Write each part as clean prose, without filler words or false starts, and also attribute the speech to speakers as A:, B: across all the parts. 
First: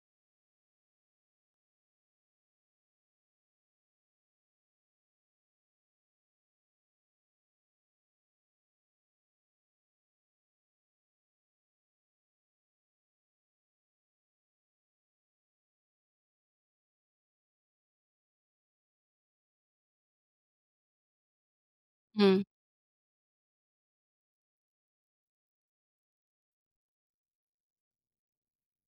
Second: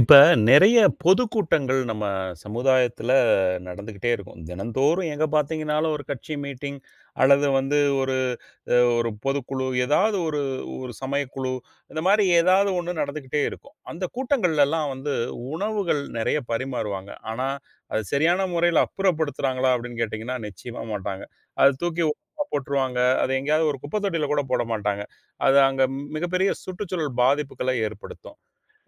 A: இப்ப நெறைய பொதுக்கூட்டங்கள் நம்ம சமுதாயத்துல நடந்துகிட்டே இருக்கும். தினந்தோறும் எங்க பாத்தீங்கன்னாலும் ஒரு கட்சி மீட்டிங் அல்லது வந்து ஒரு ஒரு பொதுக்குழு, ஏதாவது ஒரு ஒரு சமயக்குழு, இந்த மாரி ஏதாவது ஒண்ணு நடந்துகிட்டே இருக்கும். அந்த கூட்டங்கள்லலாம் வந்து உணவுகள் நெறைய பரிமாறுவாங்க. ஆனா, அது சரியான முறையில அப்புறப்படுத்துறாங்களா அப்படின்னு கேட்டீங்கன்னா, நிச்சயமா மாட்டாங்க. அத தூக்கி
B: ம்,
A: ஓரமா போட்டுருவாங்க. அத எங்கேயாவது ஒரு குப்பை தொட்டியில கூட போட மாட்டாங்க. அது அங்க மிகப்பெரிய சுற்றுச்சூழல் பாதிப்புக்களை ஏற்படுத்தும்.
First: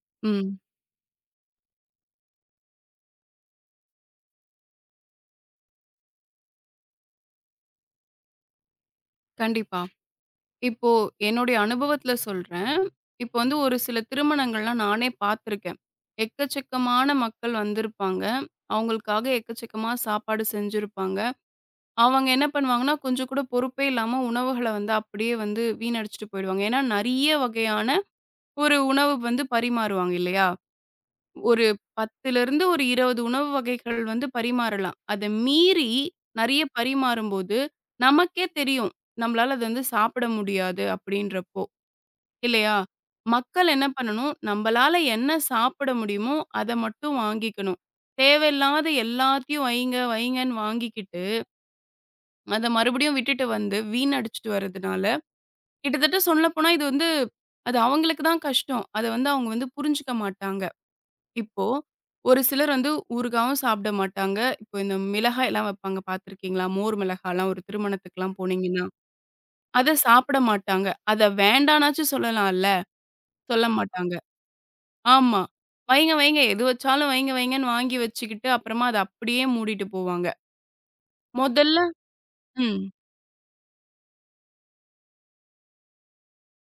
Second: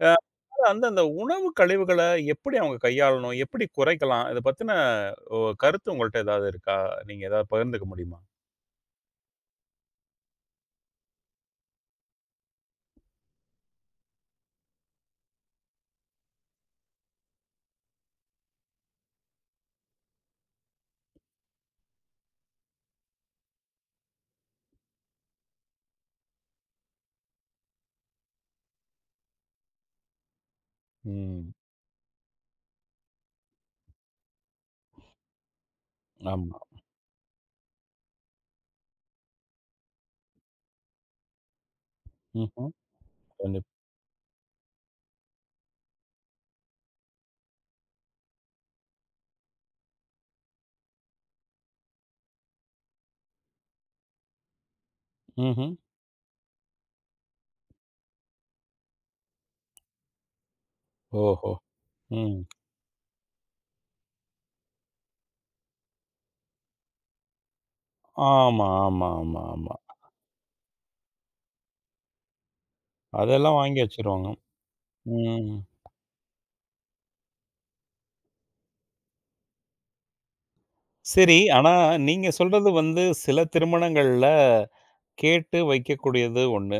A: அ
B: ம்.
A: அந்த அந்த உணவு கழிவுகள எப்படி அவங்க கையாளணும்? எப்படி குறைக்கலாம்? இத பத்தின கருத்து உங்கள்ட்ட ஏதாவது இருக்கா? நீங்க ஏதாவது பகிர்ந்துக்க முடியுமா?
B: கண்டிப்பா. இப்போ என்னுடைய அனுபவத்துல சொல்றேன். இப்போ வந்து ஒரு சில திருமணங்கள்லாம் நானே பார்த்துருக்கேன். எக்கச்சக்கமான மக்கள் வந்திருப்பாங்க. அவங்களுக்காக எக்கச்சக்கமா சாப்பாடு செஞ்சிருப்பாங்க. அவங்க என்ன பண்ணுவாங்கன்னா, கொஞ்சம் கூட பொறுப்பே இல்லாம உணவுகள வந்து அப்படியே வந்து வீணடிச்சுட்டு போயிடுவாங்க. ஏன்னா, நெறைய வகையான ஒரு உணவு வந்து பரிமாறுவாங்க இல்லையா?
A: ம்.
B: ஒரு 10லிருந்து ஒரு 20 உணவு வகைகள் வந்து பரிமாறலாம். அத மீறி
A: ஆமா.
B: நெறைய பரிமாறும்போது, நமக்கே தெரியும். நம்மளால அத வந்து சாப்பிட முடியாது அப்படின்றப்போ,
A: ம்ஹ்ம்.
B: இல்லையா? மக்கள்
A: கண்டிப்பா.
B: என்ன பண்ணணும்? நம்பளால என்ன சாப்பிட முடியுமோ, அத மட்டும் வாங்கிக்கணும். தேவையில்லாத எல்லாத்தையும் வைங்க, வைங்கன்னு வாங்கிக்கிட்டு, அத மறுபடியும் விட்டுட்டு வந்து வீணடிச்சுட்டு வரதுனால,
A: ம்ஹ்ம்.
B: கிட்டத்தட்ட சொல்லப்போனா இது வந்து அது அவங்களுக்கு தான் கஷ்டம். அத வந்து அவங்க வந்து புரிஞ்சுக்க மாட்டாங்க.
A: ஓஹோ!
B: இப்போ,
A: ம்.
B: ஒரு சிலர் வந்து ஊறுகாவும் சாப்பிட மாட்டாங்க. இப்போ இந்த மிளகாய்லாம் வைப்பாங்க பார்த்துருக்கீங்களா? மோர் மிளகாய்லாம் ஒரு திருமணத்துக்குலாம்
A: ஆமா,
B: போனீங்கன்னா,
A: ஆமா, ஆமா, ஆமா.
B: அத சாப்பிட மாட்டாங்க. அத வேண்டானாச்சும் சொல்லலாம்ல.
A: அதெல்லாம்
B: சொல்ல
A: வாங்கி
B: மாட்டாங்க.
A: வச்சுருவாங்க.
B: ஆமா.
A: ம்.
B: வைங்க வைங்க எது வச்சாலும் வைங்க வைங்கன்னு வாங்கி வச்சுக்கிட்டு, அப்புறமா அத அப்படியே மூடிட்டு போவாங்க.
A: சரி. ஆனா
B: மொதல்ல
A: நீங்க சொல்றது
B: ம்,
A: வந்து சில திருமணங்கள்ல கேட்டு வைக்கக்கூடியது ஒண்ணு.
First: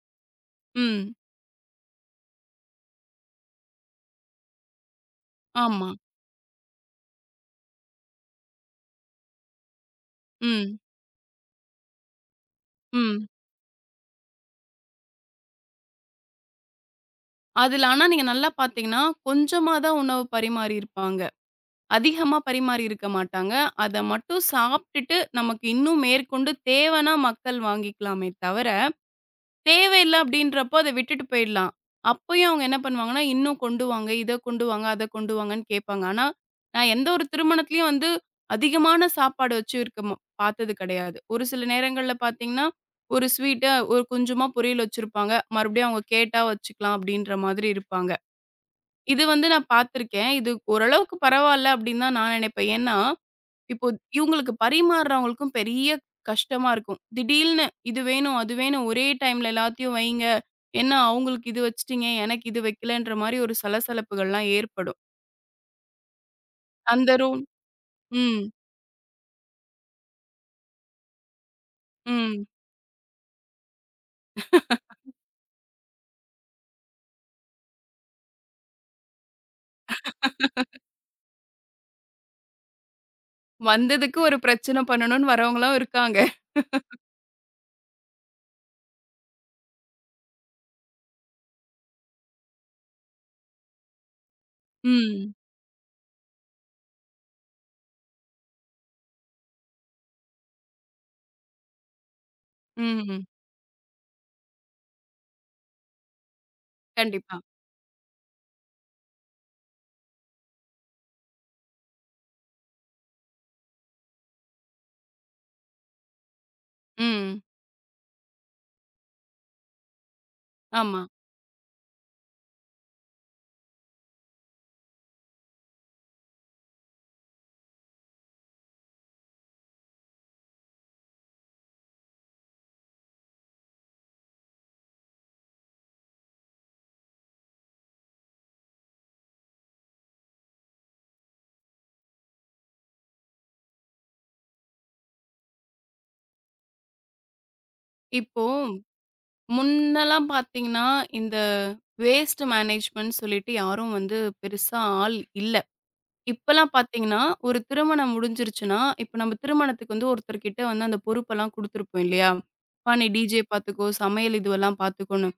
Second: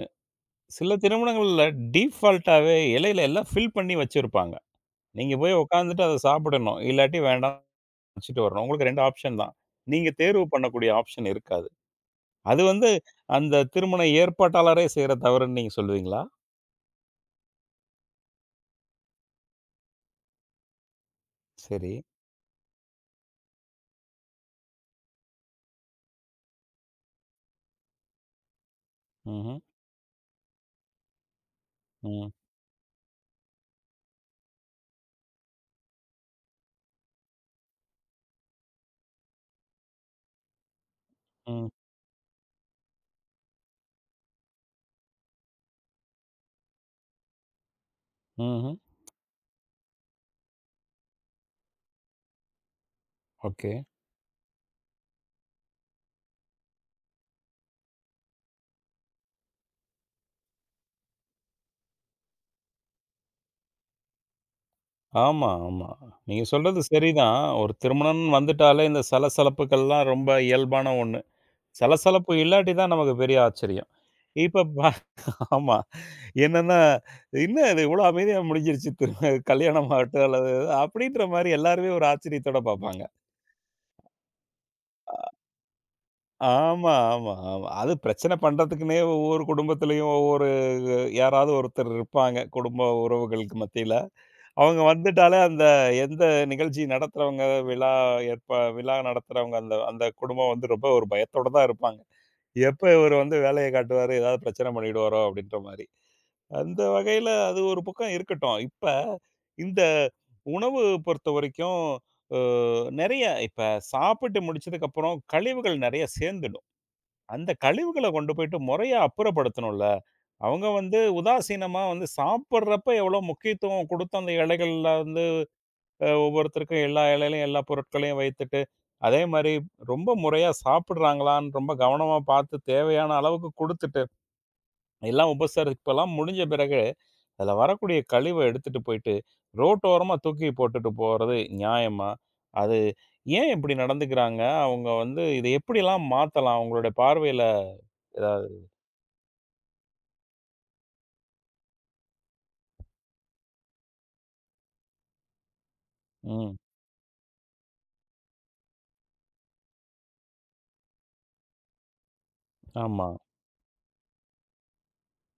A: சில
B: ம்.
A: திருமணங்கள்ல டிஃபால்ட்டாவே இலையில எல்லாம் ஃபில் பண்ணி வச்சிருப்பாங்க. நீங்க போய்
B: ஆமா.
A: உட்காந்துட்டு அத சாப்பிடணும். இல்லாட்டி வேண்டாம். வச்சுட்டு வரணும். உங்களுக்கு 2 ஆப்ஷன் தான். நீங்க தேர்வு
B: ம்,
A: பண்ணக்கூடிய ஆப்ஷன் இருக்காது. அது வந்து
B: ம்.
A: அந்த திருமண ஏற்பாட்டாளரே செய்ற தவறுன்னு நீங்க சொல்லுவீங்களா?
B: அதுல ஆனா நீங்க நல்லா பார்த்தீங்கன்னா, கொஞ்சமா தான் உணவு பரிமாறியிருப்பாங்க.
A: சரி.
B: அதிகமா பரிமாறி இருக்க மாட்டாங்க. அத மட்டும் சாப்பிட்டுட்டு நமக்கு இன்னும் மேற்கொண்டு தேவைனா மக்கள் வாங்கிக்கலாமே தவிர,
A: ம்ஹ்ம்.
B: தேவையில்ல அப்படின்றப்போ அத விட்டுட்டு போயிடலாம்.
A: ம்.
B: அப்பயும் அவங்க என்ன பண்ணுவாங்கன்னா, இன்னும் கொண்டு வாங்க, இத கொண்டு வாங்க, அத கொண்டு வாங்கன்னு கேட்பாங்க. ஆனா, நான் எந்த ஒரு திருமணத்திலயும் வந்து அதிகமான சாப்பாடு வச்சு இருக்க ம பார்த்தது கிடையாது. ஒரு சில
A: ம்.
B: நேரங்கள்ல பார்த்தீங்கன்னா, ஒரு ஸ்வீட்ட ஒரு கொஞ்சமா பொரியல் வச்சிருப்பாங்க. மறுபடியும் அவங்க கேட்டா வச்சுக்கலாம் அப்படின்ற மாதிரி இருப்பாங்க.
A: ம்ஹ்ம்.
B: இது வந்து நான் பார்த்துருக்கேன். இது ஓரளவுக்கு பரவால்ல அப்படின்னு தான் நான் நினைப்பேன். ஏன்னா
A: ஓகே.
B: இப்போ இவங்களுக்கு பரிமாறுறவங்களுக்கும் பெரிய கஷ்டமா இருக்கும். திடீல்னு இது வேணும், அது வேணும் ஒரே டைம்ல எல்லாத்தையும் வைங்க. என்ன அவங்களுக்கு இது வச்சுட்டீங்க, எனக்கு இது வைக்கலன்ற மாரி ஒரு சலசலப்புகள்லாம் ஏற்படும்.
A: ஆமா, ஆமா. நீங்க சொல்றது
B: அந்த
A: சரிதான்.
B: ரூம்
A: ஒரு திருமணம்னு
B: ம்,
A: வந்துட்டாலே இந்த சலசலப்புகள்லாம் ரொம்ப இயல்பான ஒண்ணு. சலசலப்பு
B: ம்.
A: இல்லாட்டி தான் நமக்கு பெரிய ஆச்சரியம். இப்ப பா ஆமா. என்னன்னா, "என்ன இது இவ்ளோ அமைதியா முடிஞ்சிருச்சு. திரு கல்யாணம் ஆகட்டும் அல்லது" ஏதோ அப்படின்ற மாரி எல்லாருமே ஒரு ஆச்சரியத்தோட பார்ப்பாங்க.
B: வந்ததுக்கு ஒரு பிரச்சனை பண்ணணும்னு வரவங்களும் இருக்காங்க.
A: ஆமா, ஆமா, ஆமா. அது பிரச்சனை பண்றதுக்குன்னே ஒவ்வொரு குடும்பத்திலயும் ஒவ்வொரு யாராவது ஒருத்தர் இருப்பாங்க, குடும்ப உறவுகளுக்கு மத்தியில. அவங்க
B: ம்,
A: வந்துட்டாலே அந்த எந்த நிகழ்ச்சி நடத்துறவங்க, விழா ஏற்ப விழா நடத்துறவங்க, அந்த அந்த குடும்பம் வந்து ரொம்ப ஒரு பயத்தோட தான் இருப்பாங்க. எப்ப இவரு
B: ம்.
A: வந்து வேலைய காட்டுவாரு, ஏதாவது பிரச்சனை பண்ணிடுவாரோ அப்படின்ற மாரி. அந்த வகையில
B: கண்டிப்பா.
A: அது ஒரு பக்கம் இருக்கட்டும். இப்ப இந்த உணவு பொறுத்தவரைக்கும், அ நெறைய இப்ப சாப்பிட்டு முடிச்சதுக்கப்புறம் கழிவுகள் நெறைய சேர்ந்துடும்.
B: ம்.
A: அந்த கழிவுகள கொண்டு போயிட்டு முறையா அப்புறப்படுத்தணும்ல. அவங்க வந்து
B: ஆமா.
A: உதாசீனமா வந்து சாப்பிடுறப்ப எவ்வளோ முக்கியத்துவம் குடுத்து அந்த இலைகள்ல வந்து ஒவ்வொருத்தருக்கும் எல்லா இலையிலயும் எல்லா பொருட்களையும் வைத்துட்டு, அதே மாரி ரொம்ப முறையா சாப்பிடுறாங்களான்னு ரொம்ப கவனமா பார்த்து தேவையான அளவுக்கு குடுத்துட்டு, எல்லாம் உபசரிப்பெல்லாம் முடிஞ்ச பிறகு, அதில வரக்கூடிய கழிவ எடுத்துட்டு போயிட்டு ரோட்டோரமா தூக்கி போட்டுட்டு போறது நியாயமா? அது ஏன் இப்படி நடந்துக்கிறாங்க? அவங்க வந்து இத எப்படிலாம் மாத்தலாம்? உங்களுடைய பார்வையில
B: இப்போ
A: ஏதாவது?
B: முன்னலாம் பார்த்தீங்கன்னா, இந்த வேஸ்ட் மேனேஜ்மென்ட் சொல்லிட்டு யாரும் வந்து பெருசா ஆள் இல்ல.
A: ம்.
B: இப்பலாம் பார்த்தீங்கன்னா, ஒரு திருமணம் முடிஞ்சிருச்சுன்னா, இப்ப நம்ம திருமணத்துக்கு வந்து ஒருத்தர்கிட்ட வந்து அந்த பொறுப்பெல்லாம் குடுத்துருப்போம் இல்லையா? "அப்பா
A: ஆமா.
B: நீ டிஜே பார்த்துக்கோ, சமையல் இதுவெல்லாம் பார்த்துக்கோன்னு."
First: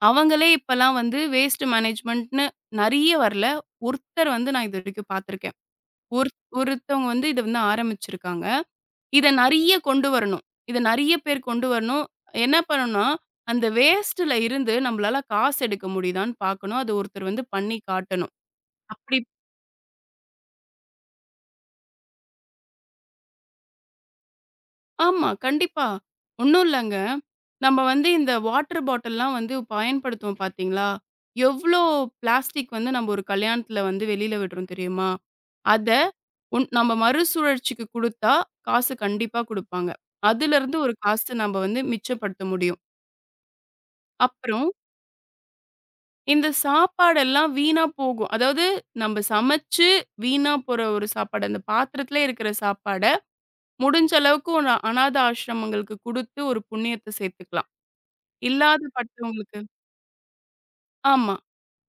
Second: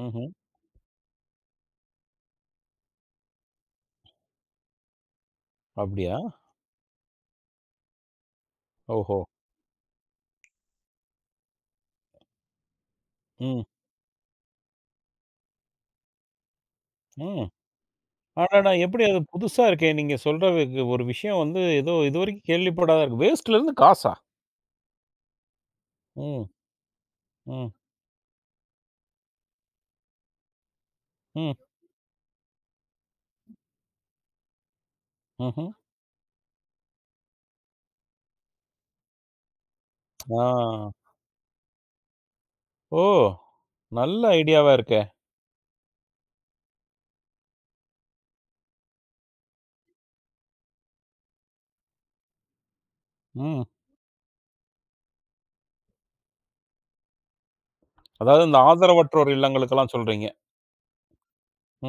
A: ம்ஹ்ம்.
B: அவங்களே இப்பலாம் வந்து வேஸ்ட் மேனேஜ்மெண்ட்ன்னு நெறைய வரல. ஒருத்தர் வந்து நான் இதுவரைக்கும் பார்த்துருக்கேன்.
A: அப்படியா?
B: ஒரு ஒருத்தவங்க வந்து இத வந்து ஆரம்பிச்சிருக்காங்க.
A: ஓஹோ!
B: இத நெறைய கொண்டு வரணும். இத நெறைய பேர் கொண்டு வரணும். என்ன பண்ணணும்னா,
A: ம்.
B: அந்த வேஸ்ட்ல இருந்து நம்மளால காசு எடுக்க முடியுதான்னு பார்க்கணும். அது ஒருத்தர்
A: ம்.
B: வந்து பண்ணி காட்டணும்.
A: அடடா! எப்படி
B: அப்படி
A: அது புதுசா இருக்கே! நீங்க சொல்ற வி ஒரு விஷயம் வந்து ஏதோ இதுவரைக்கும் கேள்விப்படாத இருக்கு. வேஸ்ட்லேருந்து காசா?
B: ஆமா. கண்டிப்பா.
A: ம்.
B: ஒண்ணும் இல்லங்க.
A: ம்.
B: நம்ம வந்து இந்த வாட்டர் பாட்டில்லாம் வந்து பயன்படுத்துவோம் பார்த்தீங்களா?
A: ம்.
B: எவ்ளோ பிளாஸ்டிக் வந்து நம்ம ஒரு கல்யாணத்துல வந்து வெளில விடுறோம் தெரியுமா?
A: ம்ஹ்ம்.
B: அத உன் நம்ம மறுசுழற்சிக்கு குடுத்தா காசு கண்டிப்பா குடுப்பாங்க.
A: ஆ.
B: அதுலருந்து ஒரு காசு நம்ம வந்து மிச்சப்படுத்த முடியும்.
A: ஓ! நல்ல
B: அப்புறம்
A: ஐடியாவா இருக்கே!
B: இந்த சாப்பாடெல்லாம் வீணா போகும். அதாவது நம்ம சமைச்சு வீணா போற ஒரு சாப்பாடு. அந்த பாத்திரத்திலே இருக்கிற சாப்பாட
A: ம்.
B: முடிஞ்ச அளவுக்கு ஒரு அநாத ஆசிரமங்களுக்கு குடுத்து ஒரு புண்ணியத்த சேர்த்துக்கலாம்.
A: அதாவது இந்த
B: இல்லாத
A: ஆதரவற்றோர்
B: பட்டவங்களுக்கு
A: இல்லங்களுக்கெல்லாம் சொல்றீங்க.
B: ஆமா.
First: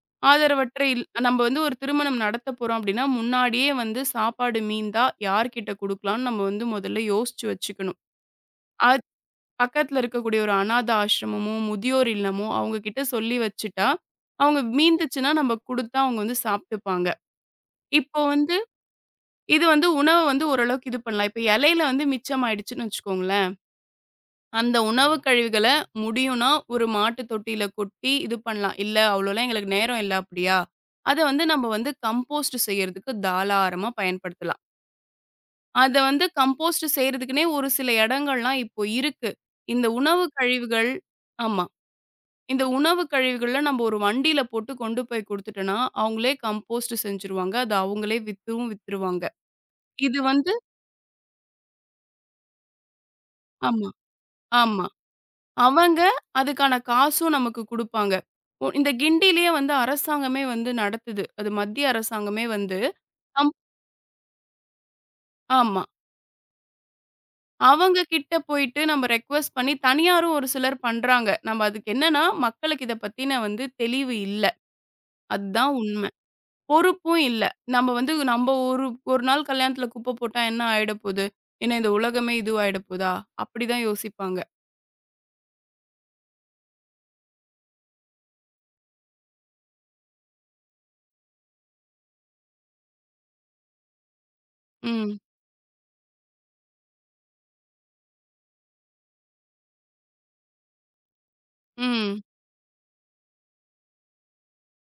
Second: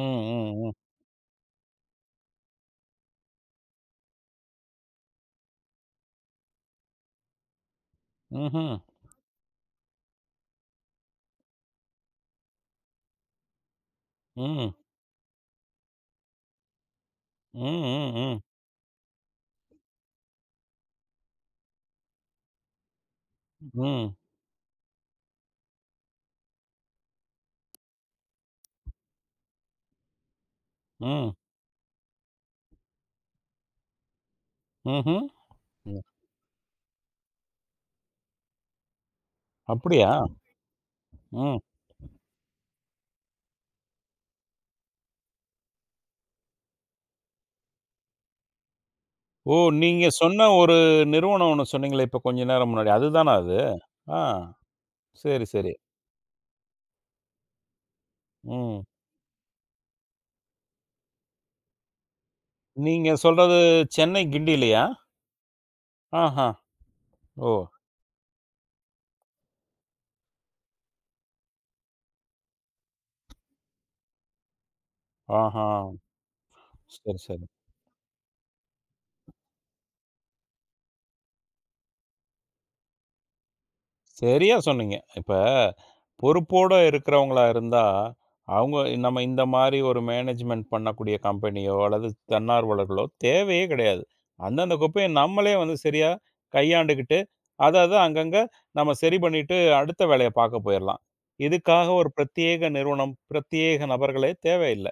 A: ம். ம். ம்.
B: ஆதரவற்ற இல் நம்ம வந்து ஒரு திருமணம் நடத்த போறோம் அப்டின்னா, முன்னாடியே வந்து சாப்பாடு மீந்தா யார்கிட்ட குடுக்கலாம்னு நம்ம வந்து முதல்ல யோசிச்சு வச்சுக்கணும்.
A: ம்ஹ்ம்.
B: அது பக்கத்துல இருக்கக்கூடிய ஒரு அநாத ஆசிரமமோ, முதியோர் இல்லமோ அவங்க கிட்ட சொல்லி வச்சுட்டா, அவங்க
A: ம்.
B: மீந்துச்சுன்னா நம்ம குடுத்தா அவங்க வந்து சாப்ட்டுப்பாங்க.
A: ம். ம்.
B: இப்போ
A: ம்.
B: வந்து இது வந்து உணவ வந்து ஓரளவுக்கு இது பண்ணலாம். இப்ப இலையில வந்து மிச்சம் ஆயிடுச்சுன்னு வச்சுக்கோங்களேன்.
A: ம்.
B: அந்த உணவு கழிவுகள முடியும்னா, ஒரு மாட்டு தொட்டியில கொட்டி இது பண்ணலாம். இல்ல அவ்வளோலாம் எங்களுக்கு நேரம் இல்ல அப்படியா, அத
A: ம்.
B: வந்து நம்ம வந்து கம்போஸ்ட் செய்யறதுக்கு தாராளமா பயன்படுத்தலாம்.
A: ம்ஹ்ம்.
B: அத
A: ம்.
B: வந்து கம்போஸ்ட் செய்றதுக்குன்னே ஒரு சில இடங்கள்லாம் இப்போ இருக்கு. இந்த
A: அப்படியா?
B: உணவு கழிவுகள்
A: ம்.
B: ஆமா. இந்த உணவு கழிவுகள நம்ம ஒரு வண்டியில போட்டு கொண்டு போய் குடுத்துட்டோம்னா, அவங்களே கம்போஸ்ட் செஞ்சுருவாங்க. அத அவங்களே வித்தும் வித்துருவாங்க.
A: ஓ! நீங்க
B: இது
A: சொன்ன
B: வந்து
A: ஒரு நிறுவனம் ஒண்ணு சொன்னீங்களே, இப்ப கொஞ்ச நேரம் முன்னாடி. அதுதானா அது?
B: ஆமா,
A: ஆ.
B: ஆமா.
A: சரி, சரி.
B: அவங்க அதுக்கான காசும் நமக்கு குடுப்பாங்க. ஒ
A: ம்.
B: இந்த கிண்டியிலேயே வந்து அரசாங்கமே வந்து நடத்துது. அது மத்திய அரசாங்கமே வந்து
A: நீங்க
B: அம்
A: சொல்றது சென்னை கிண்டிலயா?
B: ஆமா.
A: ஆஹா. ஓ!
B: அவங்க கிட்ட போயிட்டு நம்ம ரெக்வெஸ்ட் பண்ணி தனியாரும் ஒரு சிலர் பண்றாங்க. நம்ம அதுக்கு என்னன்னா, மக்களுக்கு இத பத்தின வந்து தெளிவு இல்ல.
A: ஆஹா.
B: அதுதான் உண்ம.
A: சரி,
B: பொறுப்பும் இல்ல.
A: சரி.
B: நம்ம வந்து நம்ம ஒரு ஒரு நாள் கல்யாணத்துல குப்பை போட்டா என்ன ஆயிட போது? என்ன இந்த உலகமே இதுவாயிட போதா? அப்படிதான் யோசிப்பாங்க.
A: சரியா சொன்னீங்க. இப்ப பொறுப்போட இருக்கிறவங்களா இருந்தா, அவங்க நம்ம இந்த மாரி ஒரு மேனேஜ்மென்ட் பண்ணக்கூடிய கம்பெனியோ, அல்லது தன்னார்வலர்களோ தேவையே கிடையாது. அந்தந்த குப்பைய
B: ம்,
A: நம்மளே வந்து சரியா கையாண்டுகிட்டு, அத அத அங்கங்க நம்ம சரி பண்ணிட்டு அடுத்த வேலைய பார்க்க போயிரலாம். இதுக்காக ஒரு
B: ம்,
A: பிரத்யேக நிறுவனம், பிரத்யேக நபர்களே தேவையில்ல.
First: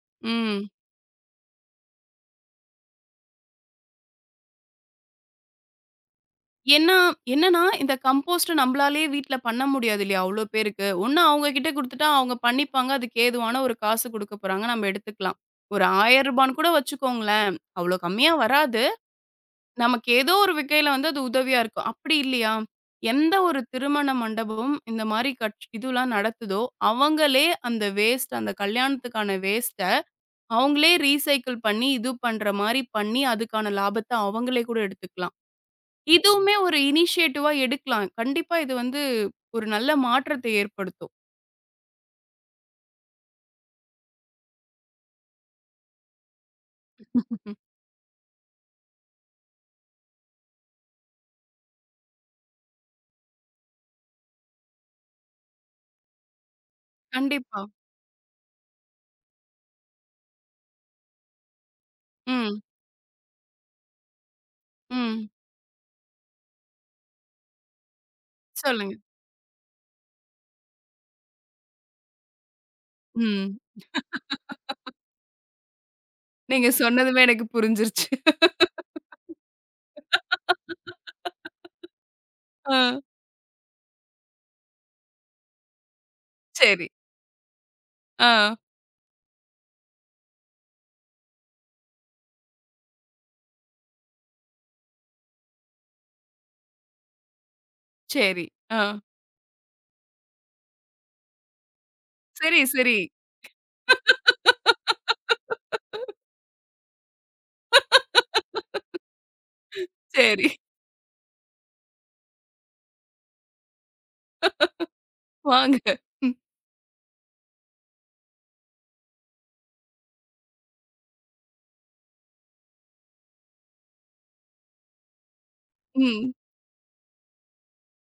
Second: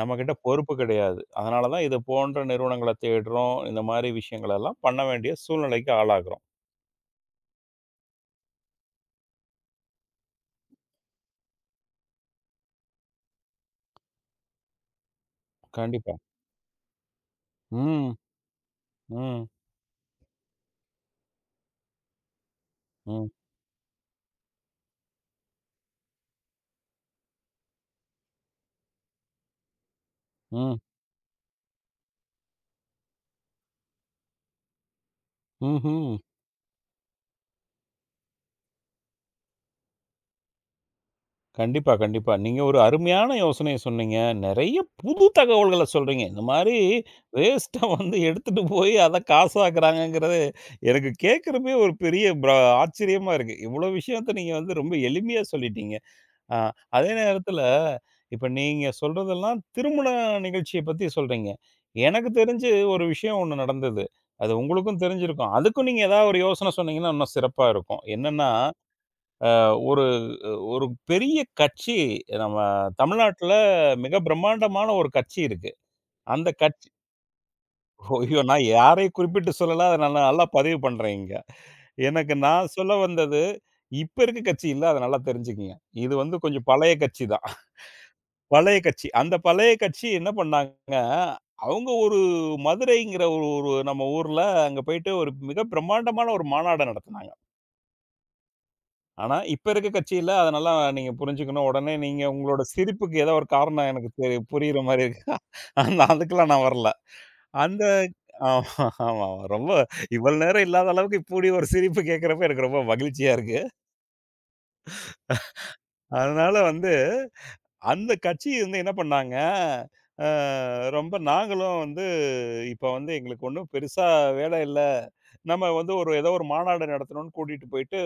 A: நம்மகிட்ட
B: ம்.
A: பொறுப்பு கிடையாது. அதனால தான் இது போன்ற நிறுவனங்கள தேடுறோம். இந்த மாரி விஷயங்கள் எல்லாம் பண்ண வேண்டிய சூழ்நிலைக்கு ஆளாகுறோம்.
B: ஏன்னா, என்னன்னா, இந்த கம்போஸ்ட் நம்பளாலயே வீட்ல பண்ண முடியாது இல்லையா? அவ்ளோ பேருக்கு. ஒண்ணு அவங்க கிட்ட குடுத்துட்டா அவங்க பண்ணிப்பாங்க. அதுக்கு ஏதுவான ஒரு காசு குடுக்க போறாங்க. நம்ம எடுத்துக்கலாம். ஒரு
A: கண்டிப்பா.
B: ரூ. 1000ன்னு கூட வச்சுக்கோங்களேன். அவ்ளோ
A: ம்.
B: கம்மியா வராது.
A: ம்.
B: நமக்கு ஏதோ ஒரு வகையில வந்து அது உதவியா இருக்கும். அப்படி இல்லையா?
A: ம்.
B: எந்த ஒரு திருமண மண்டபமும் இந்த மாரி கட்ச் இதுலாம் நடத்துதோ, அவங்களே அந்த வேஸ்ட் அந்த கல்யாணத்துக்கான வேஸ்ட்ட
A: ம்.
B: அவங்களே ரீசைக்கிள் பண்ணி, இது பண்ற மாரி பண்ணி, அதுக்கான லாபத்த அவங்களே கூட எடுத்துக்கலாம்.
A: ம்ஹ்ம்.
B: இதுவுமே ஒரு இனிஷியேட்டிவா எடுக்கலாம். கண்டிப்பா இது வந்து ஒரு நல்ல மாற்றத்தை ஏற்படுத்தும்.
A: கண்டிப்பா, கண்டிப்பா. நீங்க ஒரு அருமையான யோசனைய சொன்னீங்க. நெறைய புது தகவல்கள சொல்றீங்க. இந்த மாரி வேஸ்ட்டா வந்து எடுத்துட்டு போய் அத காசாக்குறாங்கங்கிறது எனக்கு கேட்கிறப்பயே ஒரு பெரிய ஆச்சரியமா இருக்கு. இவ்வளோ விஷயத்த நீங்க வந்து ரொம்ப எளிமையா சொல்லிட்டீங்க. ஆ. அதே நேரத்துல,
B: கண்டிப்பா.
A: இப்ப நீங்க சொல்றதெல்லாம் திருமண நிகழ்ச்சிய பத்தி சொல்றீங்க. எனக்கு
B: ம்,
A: தெரிஞ்சு ஒரு விஷயம் ஒண்ணு நடந்தது. அது உங்களுக்கும்
B: ம்.
A: தெரிஞ்சிருக்கும். அதுக்கும் நீங்க ஏதாவது ஒரு யோசனை சொன்னீங்கன்னா, இன்னும் சிறப்பா இருக்கும். என்னன்னா,
B: சொல்லுங்க.
A: ஒரு ஒரு பெரிய கட்சி நம்ம தமிழ்நாட்டுல
B: ம்.
A: மிக பிரம்மாண்டமான ஒரு கட்சி இருக்கு. அந்த
B: நீங்க
A: கட்சி
B: சொன்னதுமே எனக்கு புரிஞ்சிருச்சு.
A: ஐயோ! நான் யாரையும் குறிப்பிட்டு சொல்லல. அத நான் நல்லா பதிவு பண்றேன் இங்க. எனக்கு நான்
B: ஆ,
A: சொல்ல வந்தது, இப்ப இருக்க கட்சி இல்ல. அத நல்லா தெரிஞ்சுக்கங்க. இது வந்து கொஞ்சம்
B: சரி.
A: பழைய கட்சி தான்.
B: ஆ,
A: பழைய கட்சி. அந்த பழைய கட்சி என்ன பண்ணாங்க, அவங்க ஒரு மதுரைங்கிற ஒரு ஒரு நம்ம ஊர்ல அங்க போயிட்டு ஒரு மிக பிரம்மாண்டமான ஒரு மாநாடு நடத்துனாங்க.
B: சரி. ஆ,
A: ஆனா, இப்ப இருக்க கட்சியில அத நல்லா நீங்க புரிஞ்சுக்கணும். உடனே நீங்க
B: சரி,
A: உங்களோட
B: சரி.
A: சிரிப்புக்கு ஏதோ ஒரு காரணம் எனக்கு தெரி புரியிற மாரி இருக்கு. அந்த அதுக்கெல்லாம் நான் வரல. அந்த ஆமா, ஆமா. ஆமா. ரொம்ப இவ்வளவு
B: சரி.
A: நேரம் இல்லாத அளவுக்கு இப்படி ஒரு சிரிப்பு கேட்கிறப்ப எனக்கு ரொம்ப மகிழ்ச்சியா இருக்கு.
B: வாங்க. ம்,
A: அதனால வந்து அந்த கட்சி வந்து என்ன பண்ணாங்க, அ ரொம்ப நாங்களும் வந்து இப்ப வந்து எங்களுக்கு ஒண்ணும் பெருசா வேலை இல்ல. நம்ம வந்து ஒரு ஏதோ
B: ம்.
A: ஒரு மாநாடு நடத்தணும்னு கூட்டிட்டு போயிட்டு,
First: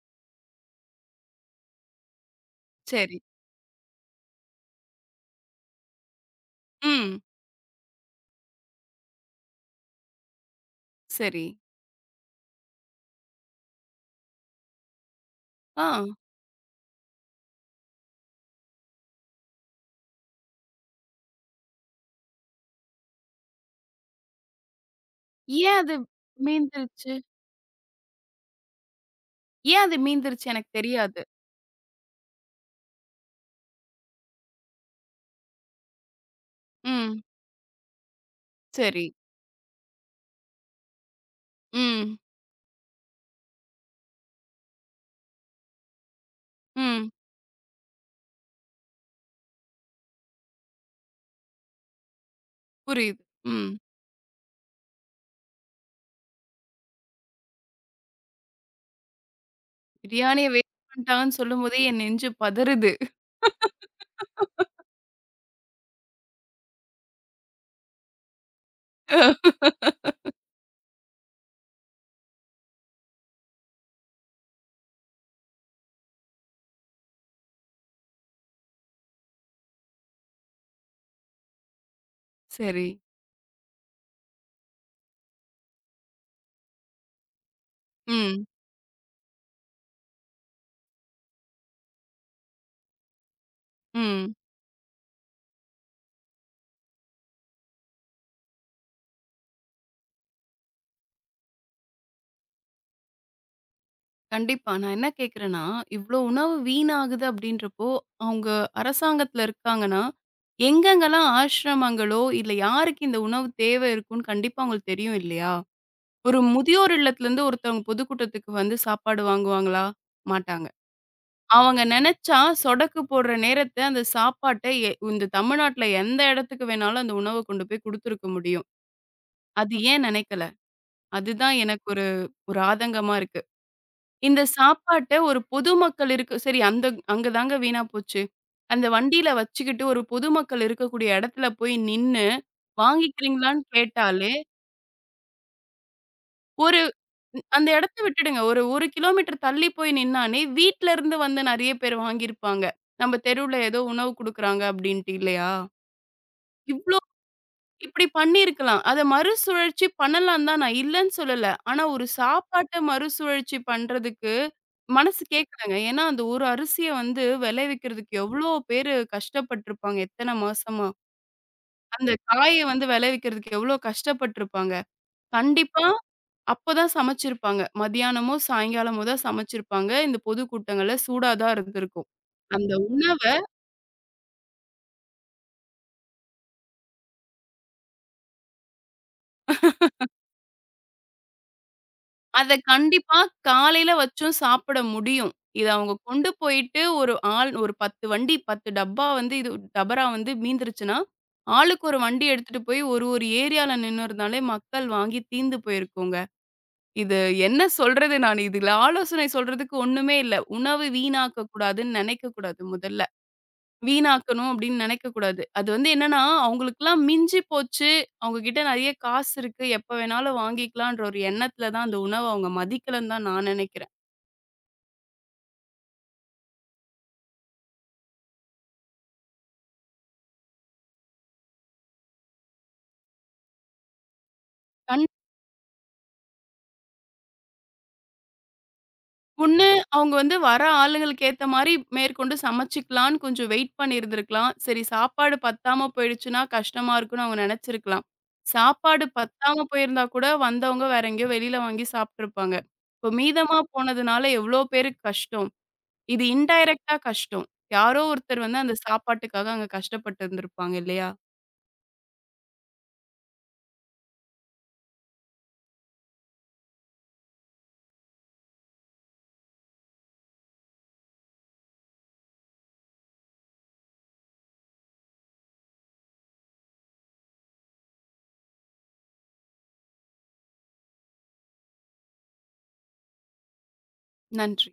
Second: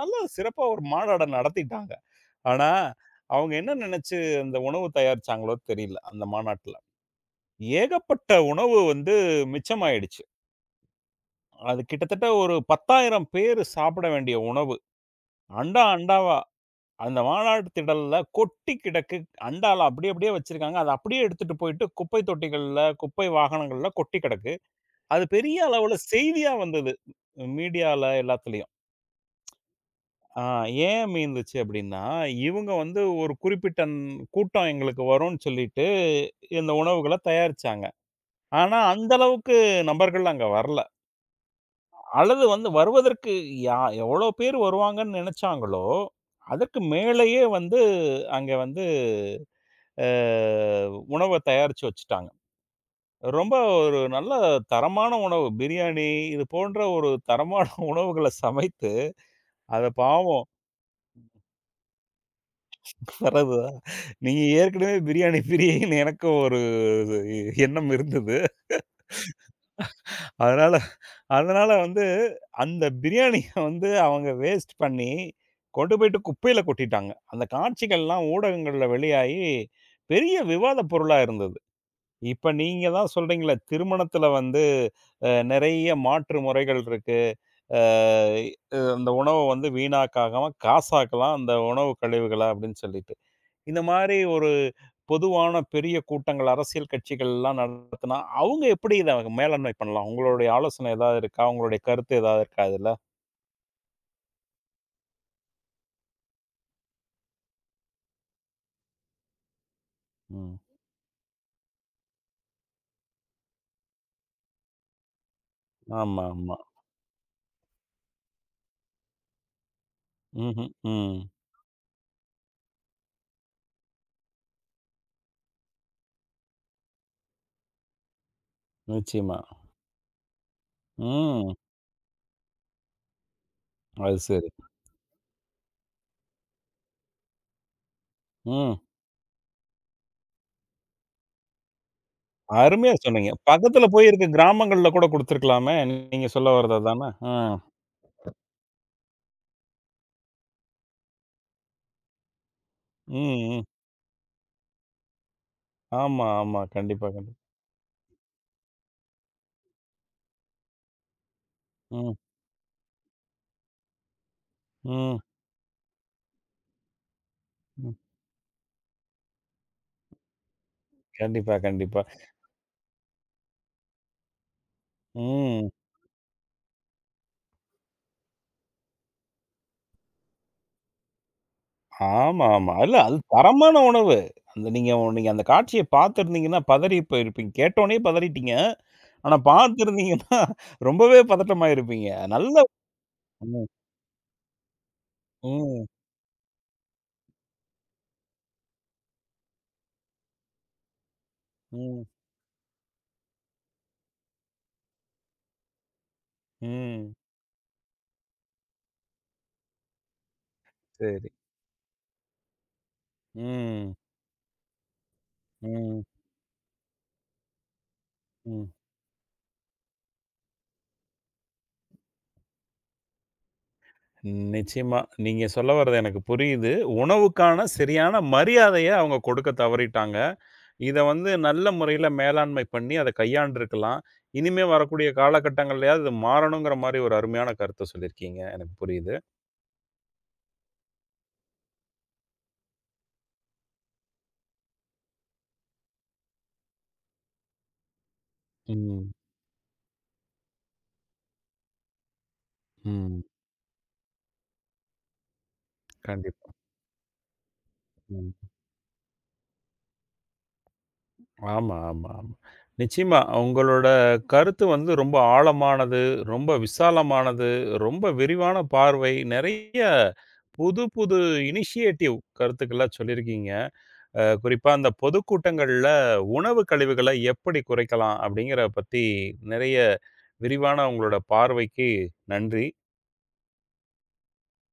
A: நல்லா சிறப்பா ஒரு மாநாட நடத்திட்டாங்க. ஆனா,
B: சரி.
A: அவங்க என்ன நினைச்சு அந்த உணவு தயாரிச்சாங்களோ தெரியல, அந்த மாநாட்ல.
B: ம்.
A: ஏகப்பட்ட உணவு வந்து மிச்சமாயிடுச்சு.
B: சரி.
A: அது கிட்டத்தட்ட ஒரு 10,000 பேரு சாப்பிட வேண்டிய உணவு. அண்டா,
B: ஆ.
A: அண்டாவா அந்த மாநாட்டு திடல்ல கொட்டி கிடக்கு. அண்டால அப்படியே அப்படியே வச்சிருக்காங்க. அத அப்படியே எடுத்துட்டு போயிட்டு குப்பை தொட்டிகள்ல, குப்பை வாகனங்கள்ல கொட்டி கிடக்கு. அது பெரிய
B: ஏன்
A: அளவுல
B: அது
A: செய்தியா வந்தது.
B: மீந்துருச்சு?
A: மீடியால எல்லாத்துலயும்.
B: ஏன் அது
A: ஆ
B: மீந்துருச்சு எனக்கு
A: ஏன்
B: தெரியாது.
A: மீந்துச்சு அப்படின்னா, இவங்க வந்து ஒரு குறிப்பிட்ட ன் கூட்டம் எங்களுக்கு வரும்ன்னு சொல்லிட்டு, இந்த உணவுகள
B: ம்.
A: தயாரிச்சாங்க. ஆனா
B: சரி.
A: அந்த அளவுக்கு நபர்கள் அங்க வரல.
B: ம்,
A: அல்லது வந்து வருவதற்கு யா எவ்வளோ பேர் வருவாங்கன்னு நினைச்சாங்களோ, அதற்கு
B: ம்.
A: மேலேயே வந்து அங்க வந்து அ உணவ தயாரிச்சு வச்சுட்டாங்க.
B: புரியுது.
A: ரொம்ப
B: ம்.
A: ஒரு நல்ல தரமான உணவு. பிரியாணி இது போன்ற ஒரு தரமான உணவுகள சமைத்து, அத
B: பிரியாணிய
A: பாவம்
B: வேஸ்ட் பண்ணிட்டாங்கன்னு சொல்லும்போதே என் நெஞ்சு பதறுது.
A: பரவால்ல. நீங்க ஏற்கனவே பிரியாணி பிரியன்னு எனக்கும் ஒரு எண்ணம் இருந்தது. அதனால அதனால வந்து அந்த பிரியாணிய வந்து அவங்க வேஸ்ட் பண்ணி கொண்டு போயிட்டு குப்பையில கொட்டிட்டாங்க. அந்த காட்சிகள்லாம் ஊடகங்கள்ல வெளியாகி பெரிய விவாத பொருளா இருந்தது. இப்ப நீங்க
B: சரி.
A: தான் சொல்றீங்கள்ல, திருமணத்தில வந்து நெறைய மாற்று முறைகள் இருக்கு. அ
B: ம்.
A: அந்த உணவ வந்து வீணாக்காகாம காசாக்கலாம் அந்த உணவு கழிவுகள அப்படின்னு சொல்லிட்டு. இந்த மாரி
B: ம்.
A: ஒரு பொதுவான பெரிய கூட்டங்கள், அரசியல் கட்சிகள்லாம் நடத்துனா, அவங்க எப்படி இத மேலாண்மை பண்ணலாம்? உங்களுடைய ஆலோசனை ஏதாவது இருக்கா? உங்களுடைய கருத்து ஏதாவது இருக்கா இதுல?
B: கண்டிப்பா. நான் என்ன கேட்கிறேன்னா, இவ்ளோ உணவு வீணாகுது அப்படின்றப்போ, அவங்க அரசாங்கத்துல இருக்காங்கன்னா,
A: ம்.
B: எங்கெங்கெல்லாம் ஆசிரமங்களோ, இல்ல யாருக்கு இந்த உணவு தேவை இருக்கும்ன்னு கண்டிப்பா அவங்களுக்கு தெரியும் இல்லையா?
A: ஆமா,
B: ஒரு
A: ஆமா.
B: முதியோர் இல்லத்துலருந்து ஒருத்தவங்க பொதுக்கூட்டத்துக்கு வந்து சாப்பாடு வாங்குவாங்களா? மாட்டாங்க.
A: ம்ஹ்ம். ம்.
B: அவங்க நெனச்சா சொடக்கு போடுற நேரத்த அந்த சாப்பாட்ட எ இந்த தமிழ்நாட்டுல எந்த இடத்துக்கு வேணாலும் அந்த உணவ கொண்டு போய் குடுத்துருக்க முடியும்.
A: நிச்சயமா.
B: அது ஏன் நெனைக்கல?
A: ம்.
B: அதுதான் எனக்கு ஒரு ஒரு ஆதங்கமா இருக்கு.
A: அது
B: இந்த
A: சரி.
B: சாப்பாட்ட ஒரு பொதுமக்கள் இருக்கு சரி அந்த அங்க தாங்க வீணா போச்சு.
A: ம்.
B: அந்த வண்டியில வச்சுக்கிட்டு ஒரு பொதுமக்கள் இருக்கக்கூடிய இடத்துல போய் நின்னு
A: அருமையா சொன்னீங்க.
B: வாங்கிக்கிறீங்களான்னு
A: பக்கத்துல போய் இருக்க
B: கேட்டாலே,
A: கிராமங்கள்ல கூட குடுத்துருக்கலாமே! நீங்க சொல்ல வர்றது
B: ஒரு
A: அதானே? ஆ.
B: அந்த இடத்த விட்டுடுங்க. ஒரு 1 கிலோமீட்டர் தள்ளி போய் நின்னானே வீட்ல இருந்து வந்து நெறைய பேர் வாங்கியிருப்பாங்க.
A: ம்,
B: நம்ம தெருவுல
A: ம்.
B: ஏதோ உணவு குடுக்குறாங்க அப்படின்ட்டு இல்லையா?
A: ஆமா, ஆமா.
B: இவ்ளோ
A: கண்டிப்பா, கண்டிப்பா.
B: இப்படி பண்ணியிருக்கலாம். அத மறுசுழற்சி பண்ணலாம் தான் நான் இல்லன்னு சொல்லல. ஆனா ஒரு
A: ம்,
B: சாப்பாட்ட மறுசுழற்சி பண்றதுக்கு
A: ம்,
B: மனசு கேட்கலங்க. ஏன்னா அந்த ஒரு அரிசிய வந்து
A: ம்.
B: விளைவிக்கிறதுக்கு எவ்ளோ பேரு கஷ்டப்பட்டுருப்பாங்க எத்தன மாசமா.
A: கண்டிப்பா, கண்டிப்பா.
B: அந்த காய வந்து விளைவிக்கிறதுக்கு எவ்ளோ கஷ்டப்பட்டுருப்பாங்க.
A: ம்.
B: கண்டிப்பா அப்ப தான் சமைச்சிருப்பாங்க. மதியானமோ, சாயங்காலமோ தான் சமைச்சிருப்பாங்க. இந்த பொதுக்கூட்டங்கள்ல சூடா தான் இருந்திருக்கும்.
A: ஆமா,
B: அந்த
A: ஆமா. இல்ல அது
B: உணவ
A: தரமான உணவு. அந்த நீங்க நீங்க அந்த காட்சிய பார்த்திருந்தீங்கன்னா, பதறி போயிருப்பீங்க. கேட்டோனே பதறிட்டீங்க. ஆனா பார்த்திருந்தீங்கன்னா, ரொம்பவே பதட்டமாயிருப்பீங்க.
B: அத
A: நல்ல
B: கண்டிப்பா
A: ம்,
B: காலையில வச்சும் சாப்பிட முடியும். இத
A: ம்,
B: அவங்க கொண்டு போயிட்டு ஒரு ஆள் ஒரு 10 வண்டி 10 டப்பா வந்து இது டபரா வந்து மீந்துருச்சுன்னா, ஆளுக்கு ஒரு
A: ம்,
B: வண்டி எடுத்துட்டு போய் ஒரு ஒரு ஏரியால நின்னுருந்தாலே மக்கள் வாங்கி தீர்ந்து போயிருக்குங்க.
A: ம்.
B: இது என்ன சொல்றது நான் இதுல ஆலோசனை சொல்றதுக்கு ஒண்ணுமே இல்ல. உணவு
A: சரி.
B: வீணாக்க கூடாதுன்னு நினைக்க கூடாது முதல்ல.
A: ம்,
B: வீணாக்கணும் அப்படின்னு நினைக்கக்கூடாது. அது வந்து
A: ம்,
B: என்னன்னா, அவங்களுக்கெல்லாம் மிஞ்சி போச்சு, அவங்க கிட்ட
A: ம்.
B: நெறைய காசு இருக்கு, எப்ப வேணாலும் வாங்கிக்கலான்ற ஒரு எண்ணத்துல தான் அந்த உணவ அவங்க மதிக்கலன்னு தான் நான் நெனைக்கிறேன்.
A: நிச்சயமா. நீங்க சொல்ல வர்றது எனக்கு புரியுது. உணவுக்கான சரியான மரியாதைய அவங்க கொடுக்க தவறிட்டாங்க. இத வந்து நல்ல முறையில மேலாண்மை பண்ணி அத கையாண்டுருக்கலாம். இனிமே
B: கண்
A: வரக்கூடிய காலகட்டங்கள்லயாவது இது மாறணுங்கிற மாரி ஒரு அருமையான கருத்த சொல்லியிருக்கீங்க. எனக்கு புரியுது.
B: முன்ன அவங்க வந்து வர ஆளுங்களுக்கு ஏத்த மாரி மேற்கொண்டு சமைச்சுக்கலான்னு கொஞ்சம் வெயிட் பண்ணியிருந்திருக்கலாம். சரி சாப்பாடு பத்தாம போயிடுச்சுன்னா கஷ்டமா இருக்குன்னு அவங்க நெனைச்சிருக்கலாம். சாப்பாடு
A: ம்,
B: பத்தாம போயிருந்தா கூட வந்தவங்க வேற எங்கேயோ வெளியில வாங்கி சாப்ட்டுருப்பாங்க. இப்போ
A: ம்.
B: மீதமா போனதுனால எவ்ளோ பேருக்கு கஷ்டம். இது
A: கண்டிப்பா.
B: இன்டைரக்ட்டா கஷ்டம். யாரோ
A: ம்.
B: ஒருத்தர் வந்து அந்த சாப்பாட்டுக்காக அங்க கஷ்டப்பட்டு இருந்திருப்பாங்க இல்லையா?
A: ஆமா, ஆமா, ஆமா. நிச்சயமா. உங்களோட கருத்து வந்து ரொம்ப ஆழமானது, ரொம்ப விசாலமானது, ரொம்ப விரிவான பார்வை. நெறைய புது புது இனிஷியேட்டிவ் கருத்துக்கள்லாம் சொல்லியிருக்கீங்க. குறிப்பாக அந்த பொதுக்கூட்டங்களில் உணவு கழிவுகளை எப்படி குறைக்கலாம் அப்படிங்கிற பற்றி நிறைய விரிவான உங்களோட பார்வைக்கு நன்றி
B: நன்றி.